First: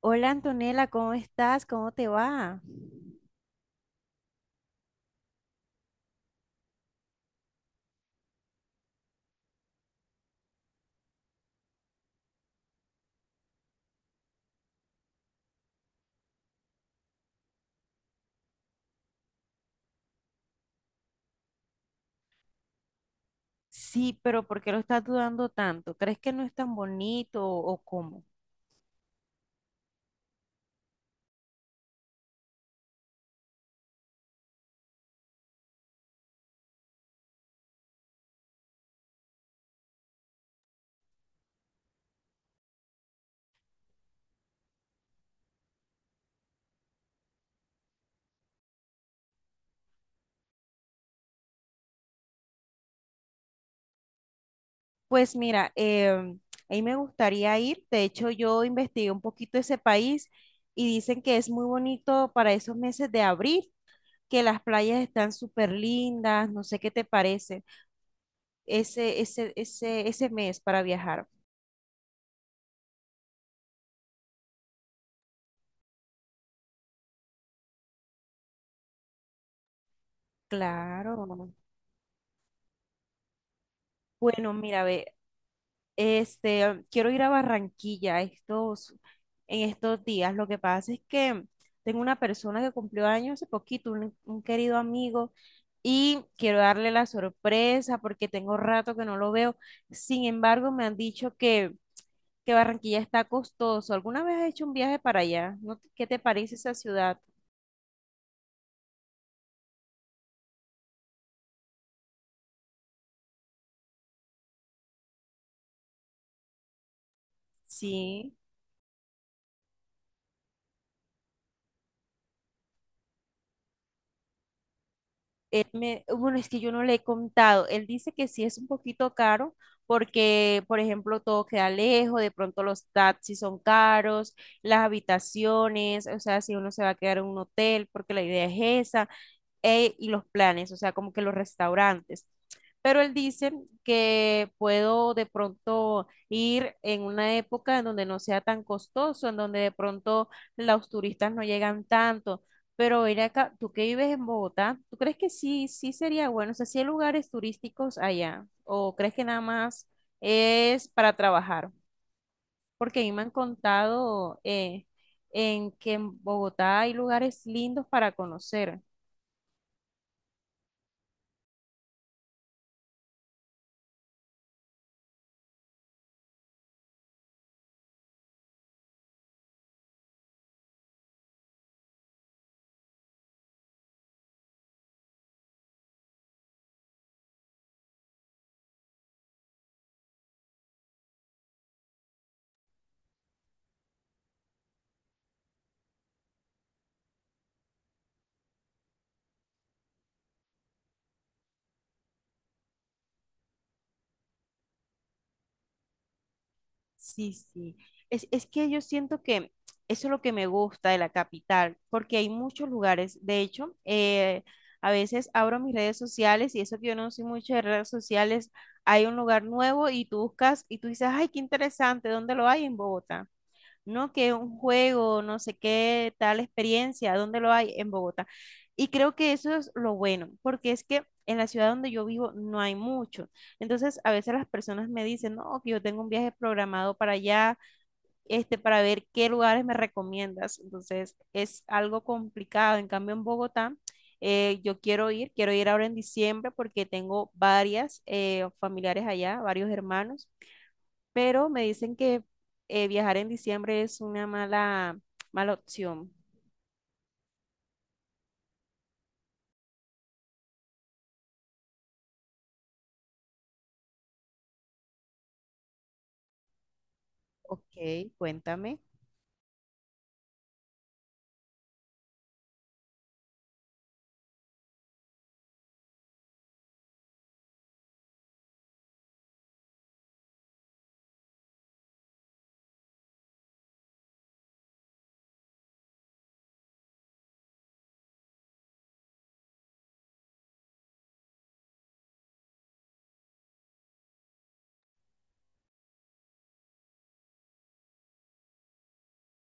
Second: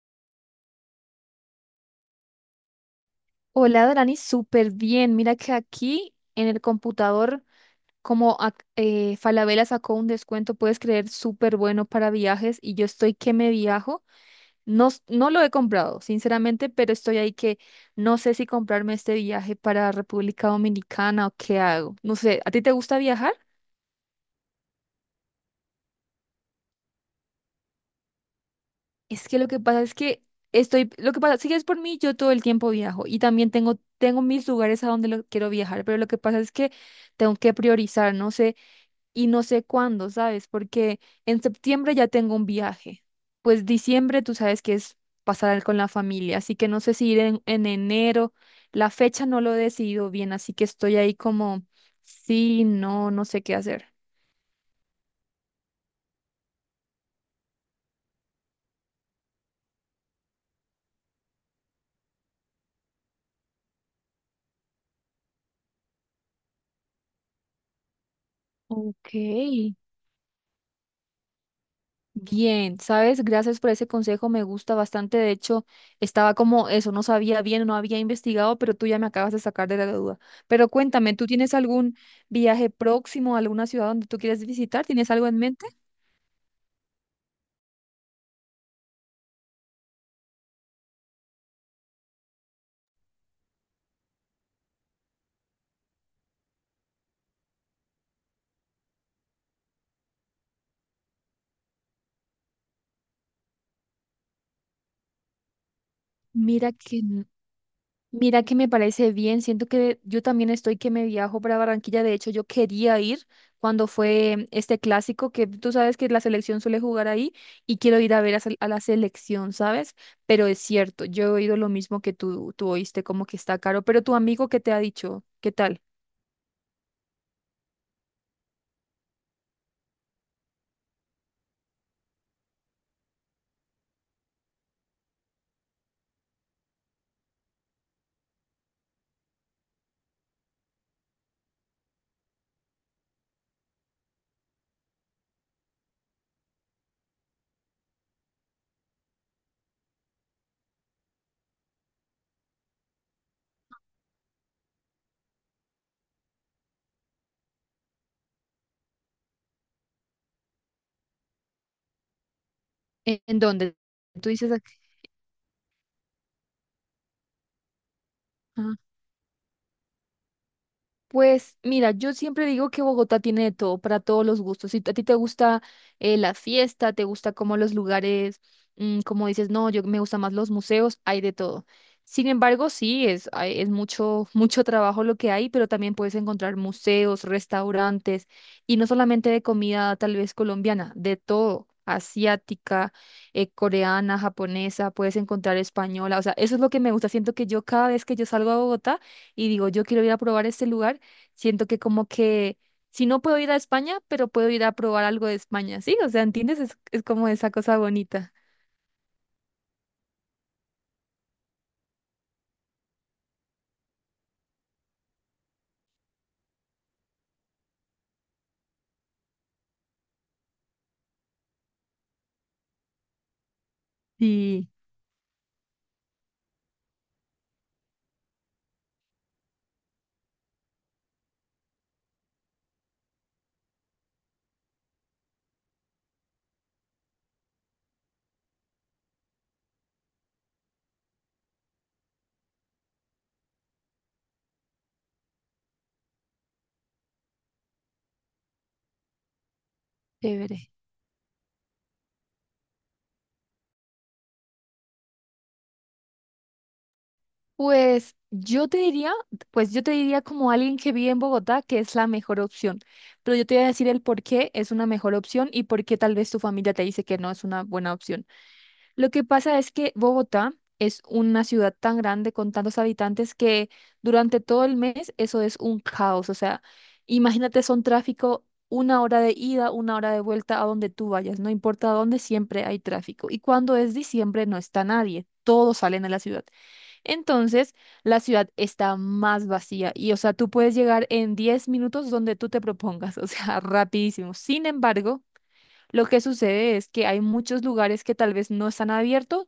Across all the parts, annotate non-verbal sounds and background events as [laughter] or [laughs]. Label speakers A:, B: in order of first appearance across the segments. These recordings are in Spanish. A: Hola Antonella, ¿cómo estás? ¿Cómo te va?
B: Hola, Dorani, súper bien. Mira que aquí en el computador, Falabella sacó un descuento, puedes creer, súper bueno para viajes y yo estoy que me viajo. No, no lo he comprado, sinceramente, pero estoy ahí que no sé si comprarme este viaje para República Dominicana o qué hago. No sé, ¿a ti te gusta viajar?
A: Sí, pero ¿por qué lo estás dudando tanto? ¿Crees que no es tan bonito o cómo?
B: Es que lo que pasa es que lo que pasa, si es por mí, yo todo el tiempo viajo y también tengo, tengo mis lugares a donde lo quiero viajar, pero lo que pasa es que tengo que priorizar, no sé. Y no sé cuándo, ¿sabes? Porque en septiembre ya tengo un viaje. Pues diciembre tú sabes que es pasar con la familia, así que no sé si ir en enero. La fecha no lo he decidido bien, así que estoy ahí como, sí, no, no sé qué hacer.
A: Pues mira, a mí me gustaría ir. De hecho, yo investigué un poquito ese país y dicen que es muy bonito para esos meses de abril, que las playas están súper lindas. No sé qué te parece
B: Ok.
A: ese mes para viajar.
B: Bien, sabes, gracias por ese consejo, me gusta bastante. De hecho, estaba como eso, no sabía bien, no había investigado, pero tú ya me acabas de sacar de la duda. Pero cuéntame,
A: Claro.
B: ¿tú tienes algún viaje próximo a alguna ciudad donde tú quieres
A: Bueno, mira,
B: visitar?
A: ve,
B: ¿Tienes algo en mente?
A: este, quiero ir a Barranquilla en estos días. Lo que pasa es que tengo una persona que cumplió años hace poquito, un querido amigo, y quiero darle la sorpresa porque tengo rato que no lo veo. Sin embargo, me han dicho que Barranquilla está costoso. ¿Alguna vez has hecho un viaje para allá? ¿No? ¿Qué te parece esa
B: Mira
A: ciudad?
B: mira que me parece bien. Siento que yo también estoy que me viajo para Barranquilla. De hecho, yo quería ir cuando fue este clásico que tú sabes que la selección suele jugar ahí y quiero ir a
A: Sí.
B: ver a la selección, ¿sabes? Pero es cierto, yo he oído lo mismo que tú oíste, como que está caro. Pero tu amigo, ¿qué te ha dicho? ¿Qué
A: Él
B: tal?
A: me, bueno, es que yo no le he contado. Él dice que sí es un poquito caro porque, por ejemplo, todo queda lejos, de pronto los taxis son caros, las habitaciones, o sea, si uno se va a quedar en un hotel, porque la idea es esa, y los planes, o sea, como que los restaurantes. Pero él dice que puedo de pronto ir en una época en donde no sea tan costoso, en donde de pronto los turistas no llegan tanto. Pero ir acá, tú que vives en Bogotá, ¿tú crees que sí sería bueno? O sea, ¿sí hay lugares turísticos allá? ¿O crees que nada más es para trabajar? Porque a mí me
B: ¿En,
A: han
B: en dónde? Tú
A: contado
B: dices aquí.
A: en que en Bogotá hay lugares lindos para
B: Ah.
A: conocer.
B: Pues mira, yo siempre digo que Bogotá tiene de todo para todos los gustos. Si a ti te gusta la fiesta, te gusta como los lugares, como dices, no, yo me gustan más los museos, hay de todo. Sin embargo, sí, es, es mucho, [laughs] mucho trabajo lo que hay, pero también puedes encontrar museos, restaurantes, y no solamente de comida tal vez colombiana, de todo, asiática, coreana, japonesa, puedes encontrar española. O sea, eso es lo que me gusta. Siento que yo cada vez que yo salgo a Bogotá, y digo, yo quiero ir a probar este lugar. Siento que como que si no puedo ir a España, pero puedo ir a probar algo de España, ¿sí? O sea, ¿entiendes? Es
A: Sí,
B: como esa
A: sí.
B: cosa
A: Es,
B: bonita.
A: es que yo siento que eso es lo que me gusta de la capital, porque hay muchos lugares. De hecho, a veces abro mis redes sociales y eso que yo no soy mucho de redes sociales, hay un lugar nuevo y tú buscas y tú dices, ay, qué interesante, ¿dónde lo hay? En Bogotá no, que un
B: Sí.
A: juego, no sé qué, tal experiencia, ¿dónde lo hay? En Bogotá. Y creo que eso es lo bueno, porque es que en la ciudad donde yo vivo no hay mucho. Entonces, a veces las personas me dicen, no, que yo tengo un viaje programado para allá, este, para ver qué lugares me recomiendas. Entonces, es algo complicado. En cambio, en Bogotá, quiero ir ahora en diciembre porque tengo varias familiares allá, varios hermanos,
B: Chévere.
A: pero me dicen que viajar en diciembre es una mala opción.
B: Pues yo te diría, pues yo te diría como alguien que vive en Bogotá que es la mejor opción, pero yo te voy a decir el por qué es una mejor opción y por qué tal vez tu familia te dice que no es una buena
A: Ok,
B: opción.
A: cuéntame.
B: Lo que pasa es que Bogotá es una ciudad tan grande con tantos habitantes que durante todo el mes eso es un caos. O sea, imagínate, son tráfico una hora de ida, una hora de vuelta a donde tú vayas. No importa dónde, siempre hay tráfico. Y cuando es diciembre no está nadie. Todos salen a la ciudad. Entonces, la ciudad está más vacía y, o sea, tú puedes llegar en 10 minutos donde tú te propongas, o sea, [laughs] rapidísimo. Sin embargo, lo que sucede es que hay muchos lugares que tal vez no están abiertos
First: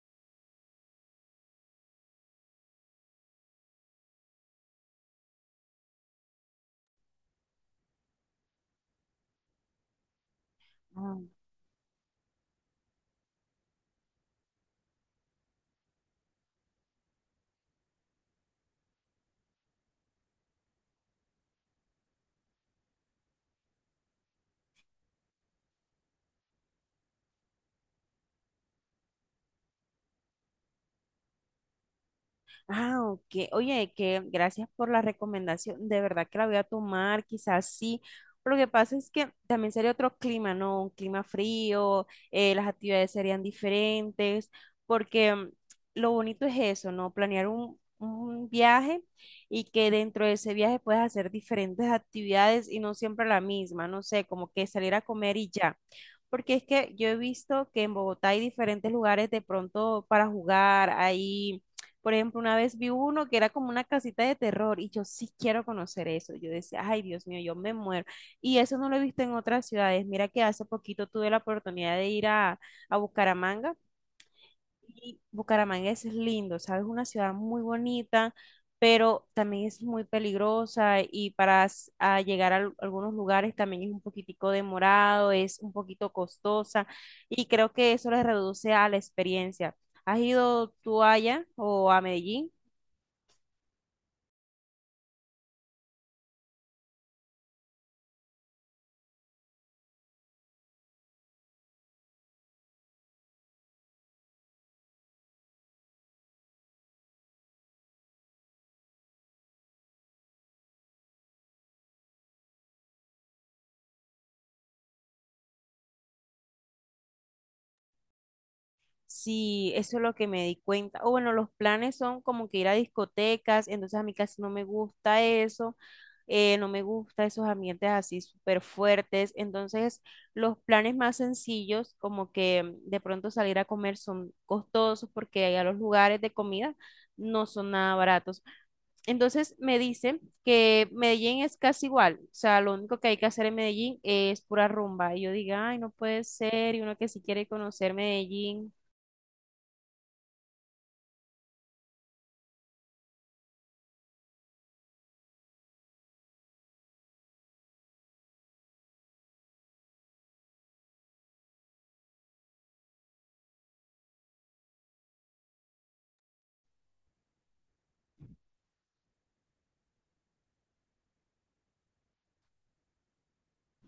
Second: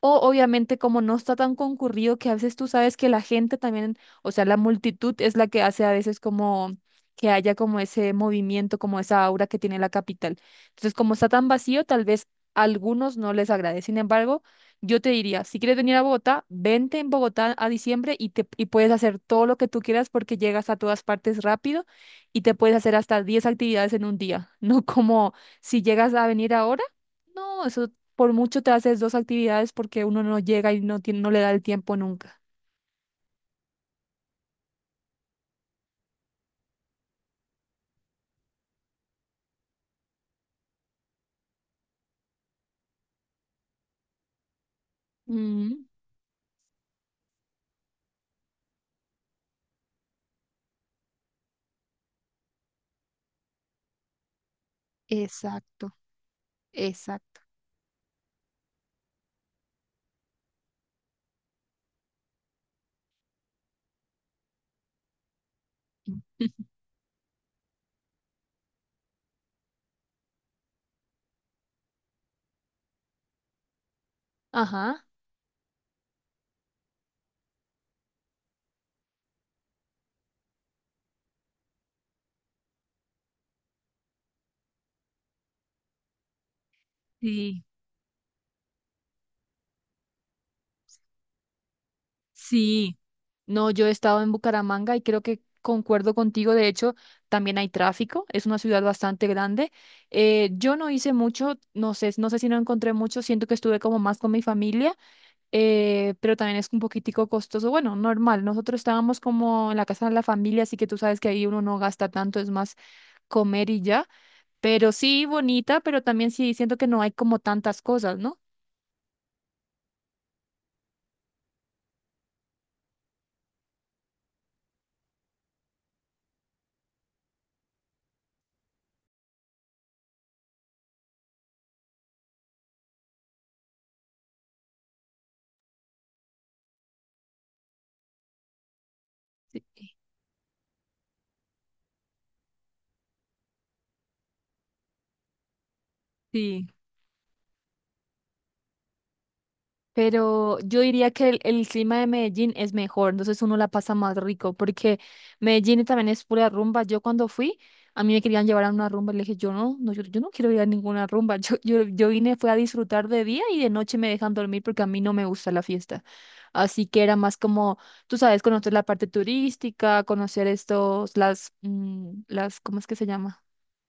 B: o obviamente como no está tan concurrido que a veces tú sabes que la gente también, o sea, la multitud es la que hace a veces como que haya como ese movimiento, como esa aura que tiene la capital. Entonces, como está tan vacío, tal vez a algunos no les agrade. Sin embargo, yo te diría, si quieres venir a Bogotá, vente en Bogotá a diciembre y puedes hacer todo lo que tú quieras porque llegas a todas partes rápido y te puedes hacer hasta 10 actividades en un día, [laughs] no como si llegas a venir ahora. No, eso por mucho te haces dos actividades porque uno no llega y no tiene, no le da el tiempo nunca.
A: Ah, ok. Oye, que gracias por la recomendación. De verdad que la voy a tomar, quizás sí. Lo que pasa es que también sería otro clima, ¿no? Un clima frío, las actividades serían diferentes, porque
B: Mm,
A: lo bonito es eso, ¿no? Planear un viaje y que dentro de ese viaje puedas hacer diferentes actividades y no siempre la misma, no sé, como que salir a comer y ya.
B: exacto,
A: Porque es que yo he
B: exacto.
A: visto que en Bogotá hay diferentes lugares de pronto para jugar, hay por ejemplo, una vez vi uno que era como una casita de terror y yo sí quiero conocer eso. Yo
B: [laughs]
A: decía, ay, Dios mío, yo me muero. Y eso no lo he visto en otras ciudades. Mira que hace poquito tuve la oportunidad de ir a Bucaramanga
B: Ajá.
A: y Bucaramanga es lindo, ¿sabes? Una ciudad muy bonita, pero también es muy peligrosa y a llegar a algunos lugares también es un poquitico demorado, es un poquito costosa y
B: Sí,
A: creo que eso le reduce a la experiencia. ¿Has ido tú allá o a Medellín?
B: sí. No, yo he estado en Bucaramanga y creo que concuerdo contigo. De hecho, también hay tráfico. Es una ciudad bastante grande. Yo no hice mucho, no sé, no sé si no encontré mucho. Siento que estuve como más con mi familia, pero también es un poquitico costoso. Bueno, normal. Nosotros estábamos como en la casa de la familia, así que tú sabes que ahí uno no gasta tanto. Es más, comer y ya, pero sí bonita, pero también sí siento que no hay como tantas cosas, ¿no?
A: Sí, eso es lo que me di cuenta. O bueno, los planes son como que ir a discotecas, entonces a mí casi no me gusta eso, no me gusta esos ambientes así súper fuertes. Entonces, los planes más sencillos, como que de pronto salir a comer, son costosos porque allá los lugares de comida no son nada baratos. Entonces,
B: Sí.
A: me dicen que Medellín es casi igual, o sea, lo único que hay que hacer en Medellín es pura rumba. Y yo digo, ay, no puede
B: Sí.
A: ser, y uno que sí quiere conocer Medellín.
B: Pero yo diría que el clima de Medellín es mejor, entonces uno la pasa más rico, porque Medellín también es pura rumba. Yo cuando fui, a mí me querían llevar a una rumba, y le dije, yo no, no, yo no quiero ir a ninguna rumba, [laughs] yo vine, fue a disfrutar de día y de noche me dejan dormir porque a mí no me gusta la fiesta. Así que era más como, tú sabes, conocer la parte turística, conocer estos, las, las, ¿cómo es que se llama?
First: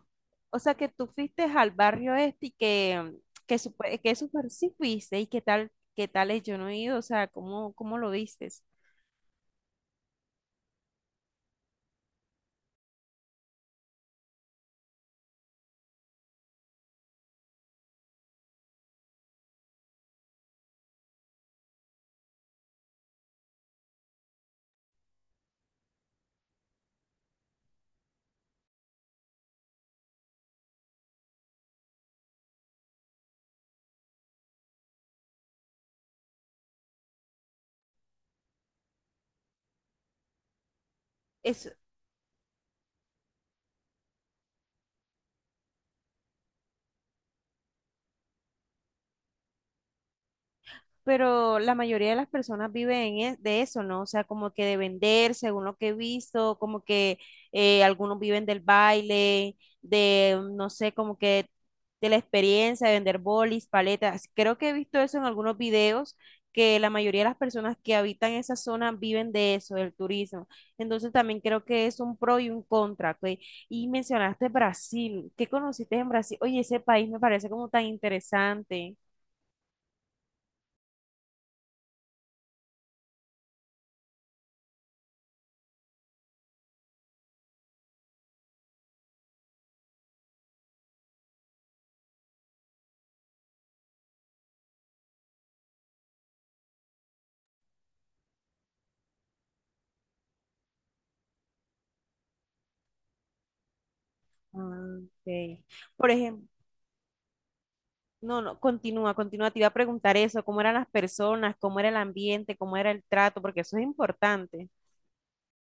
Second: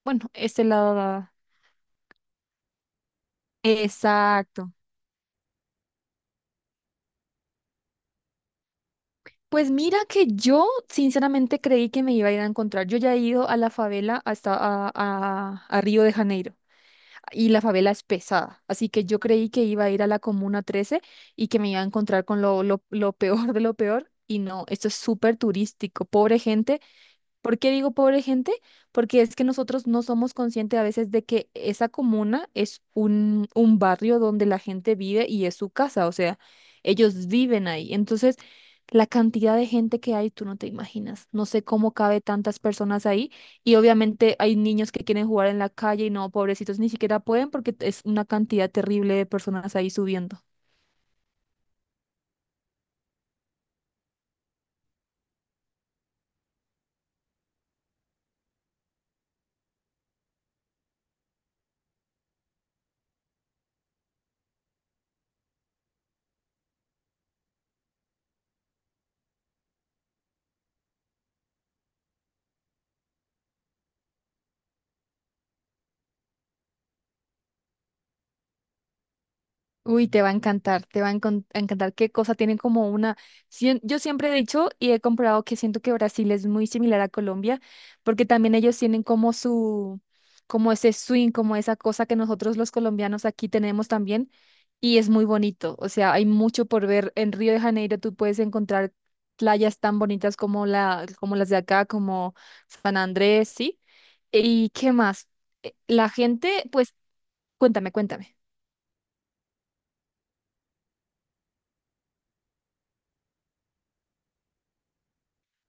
B: Bueno,
A: O
B: este
A: sea, que
B: lado
A: tú
B: daba.
A: fuiste al barrio este que super sí
B: Exacto.
A: fuiste y qué tal es, yo no he ido, o sea, ¿cómo lo vistes?
B: Pues mira que yo sinceramente creí que me iba a ir a encontrar. Yo ya he ido a la favela hasta a Río de Janeiro y la favela es pesada. Así que yo creí que iba a ir a la Comuna 13 y que me iba a encontrar con lo, lo peor de lo peor. Y no, esto es súper turístico. Pobre gente. ¿Por qué digo pobre gente? Porque es que nosotros no somos conscientes a veces de que esa comuna es un barrio donde la gente vive y es su casa, o sea, ellos viven ahí. Entonces, la cantidad de gente que hay, tú no te imaginas. No sé cómo cabe tantas personas ahí. Y obviamente hay niños que quieren jugar en la calle y no, pobrecitos, ni siquiera pueden porque es una cantidad terrible de personas ahí subiendo.
A: Pero la mayoría de las personas viven de eso, ¿no? O sea, como que de vender, según lo que he visto, como que algunos viven del baile, de, no sé, como que de la experiencia de vender bolis, paletas. Creo que he visto eso en algunos videos, que la mayoría de las personas que habitan esa zona viven de eso, del turismo. Entonces también creo que es un pro y un contra, ¿ok? Y mencionaste Brasil, ¿qué conociste en Brasil? Oye, ese país me parece como tan interesante.
B: Uy, te va a encantar, te va a a encantar qué cosa tienen como una... Yo siempre he dicho y he comprobado que siento que Brasil es muy similar a Colombia, porque también ellos tienen como su, como ese swing, como esa cosa que nosotros los colombianos aquí tenemos también, y es muy bonito. O sea, hay mucho por ver. En Río de Janeiro tú puedes encontrar playas tan bonitas como la, como las de acá, como San Andrés, ¿sí? ¿Y qué
A: Ah,
B: más?
A: ok. Por
B: La
A: ejemplo,
B: gente, pues, cuéntame, cuéntame.
A: no, no, continúa, continúa. Te iba a preguntar eso, cómo eran las personas, cómo era el ambiente, cómo era el trato, porque eso es importante.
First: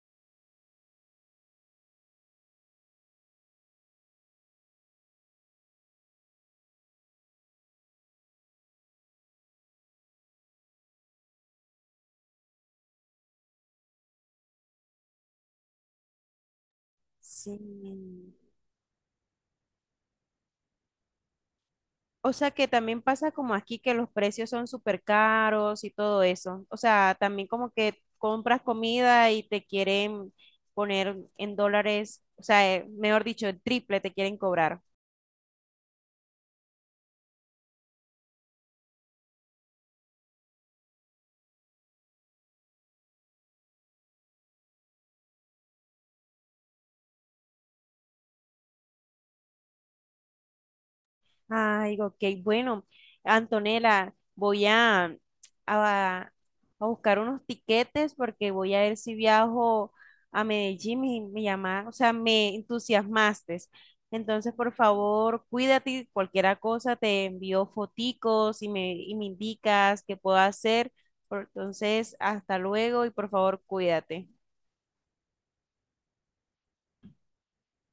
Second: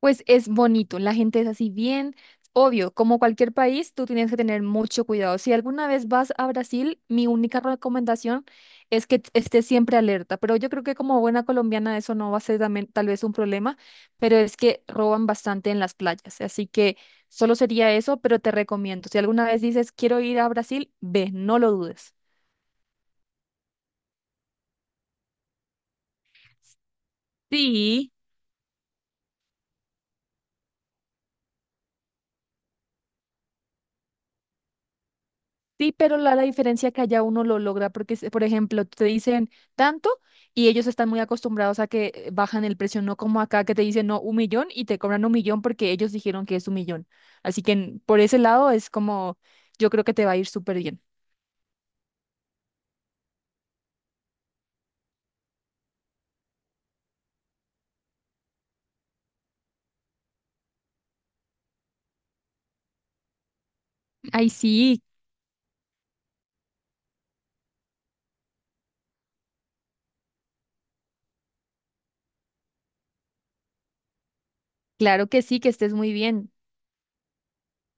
B: Pues es bonito, la gente es así bien, obvio, como cualquier país, tú tienes que tener mucho cuidado. Si alguna vez vas a Brasil, mi única recomendación es que estés siempre alerta, pero yo creo que como buena colombiana eso no va a ser también, tal vez un problema, pero es que roban bastante en las playas, así que solo sería eso,
A: Sí.
B: pero te recomiendo, si alguna vez dices quiero ir a Brasil, ve, no lo dudes.
A: O sea que también pasa como aquí que los precios son súper caros y todo eso. O sea, también como que
B: Sí.
A: compras comida y te quieren poner en dólares, o sea, mejor dicho, el triple te quieren cobrar.
B: Sí, pero la diferencia que allá uno lo logra, porque, por ejemplo, te dicen tanto y ellos están muy acostumbrados a que bajan el precio, no como acá que te dicen no, un millón y te cobran un millón porque ellos dijeron que es un millón. Así que por ese lado es como, yo creo que te va a ir súper bien.
A: Ay, ok, bueno, Antonella, voy a, a buscar unos tiquetes porque voy a ver si viajo a Medellín, o sea, me entusiasmaste.
B: Ay,
A: Entonces, por
B: sí,
A: favor, cuídate, y cualquier cosa, te envío foticos y me indicas qué puedo hacer. Entonces, hasta luego y por favor, cuídate.
B: claro que sí, que estés muy bien.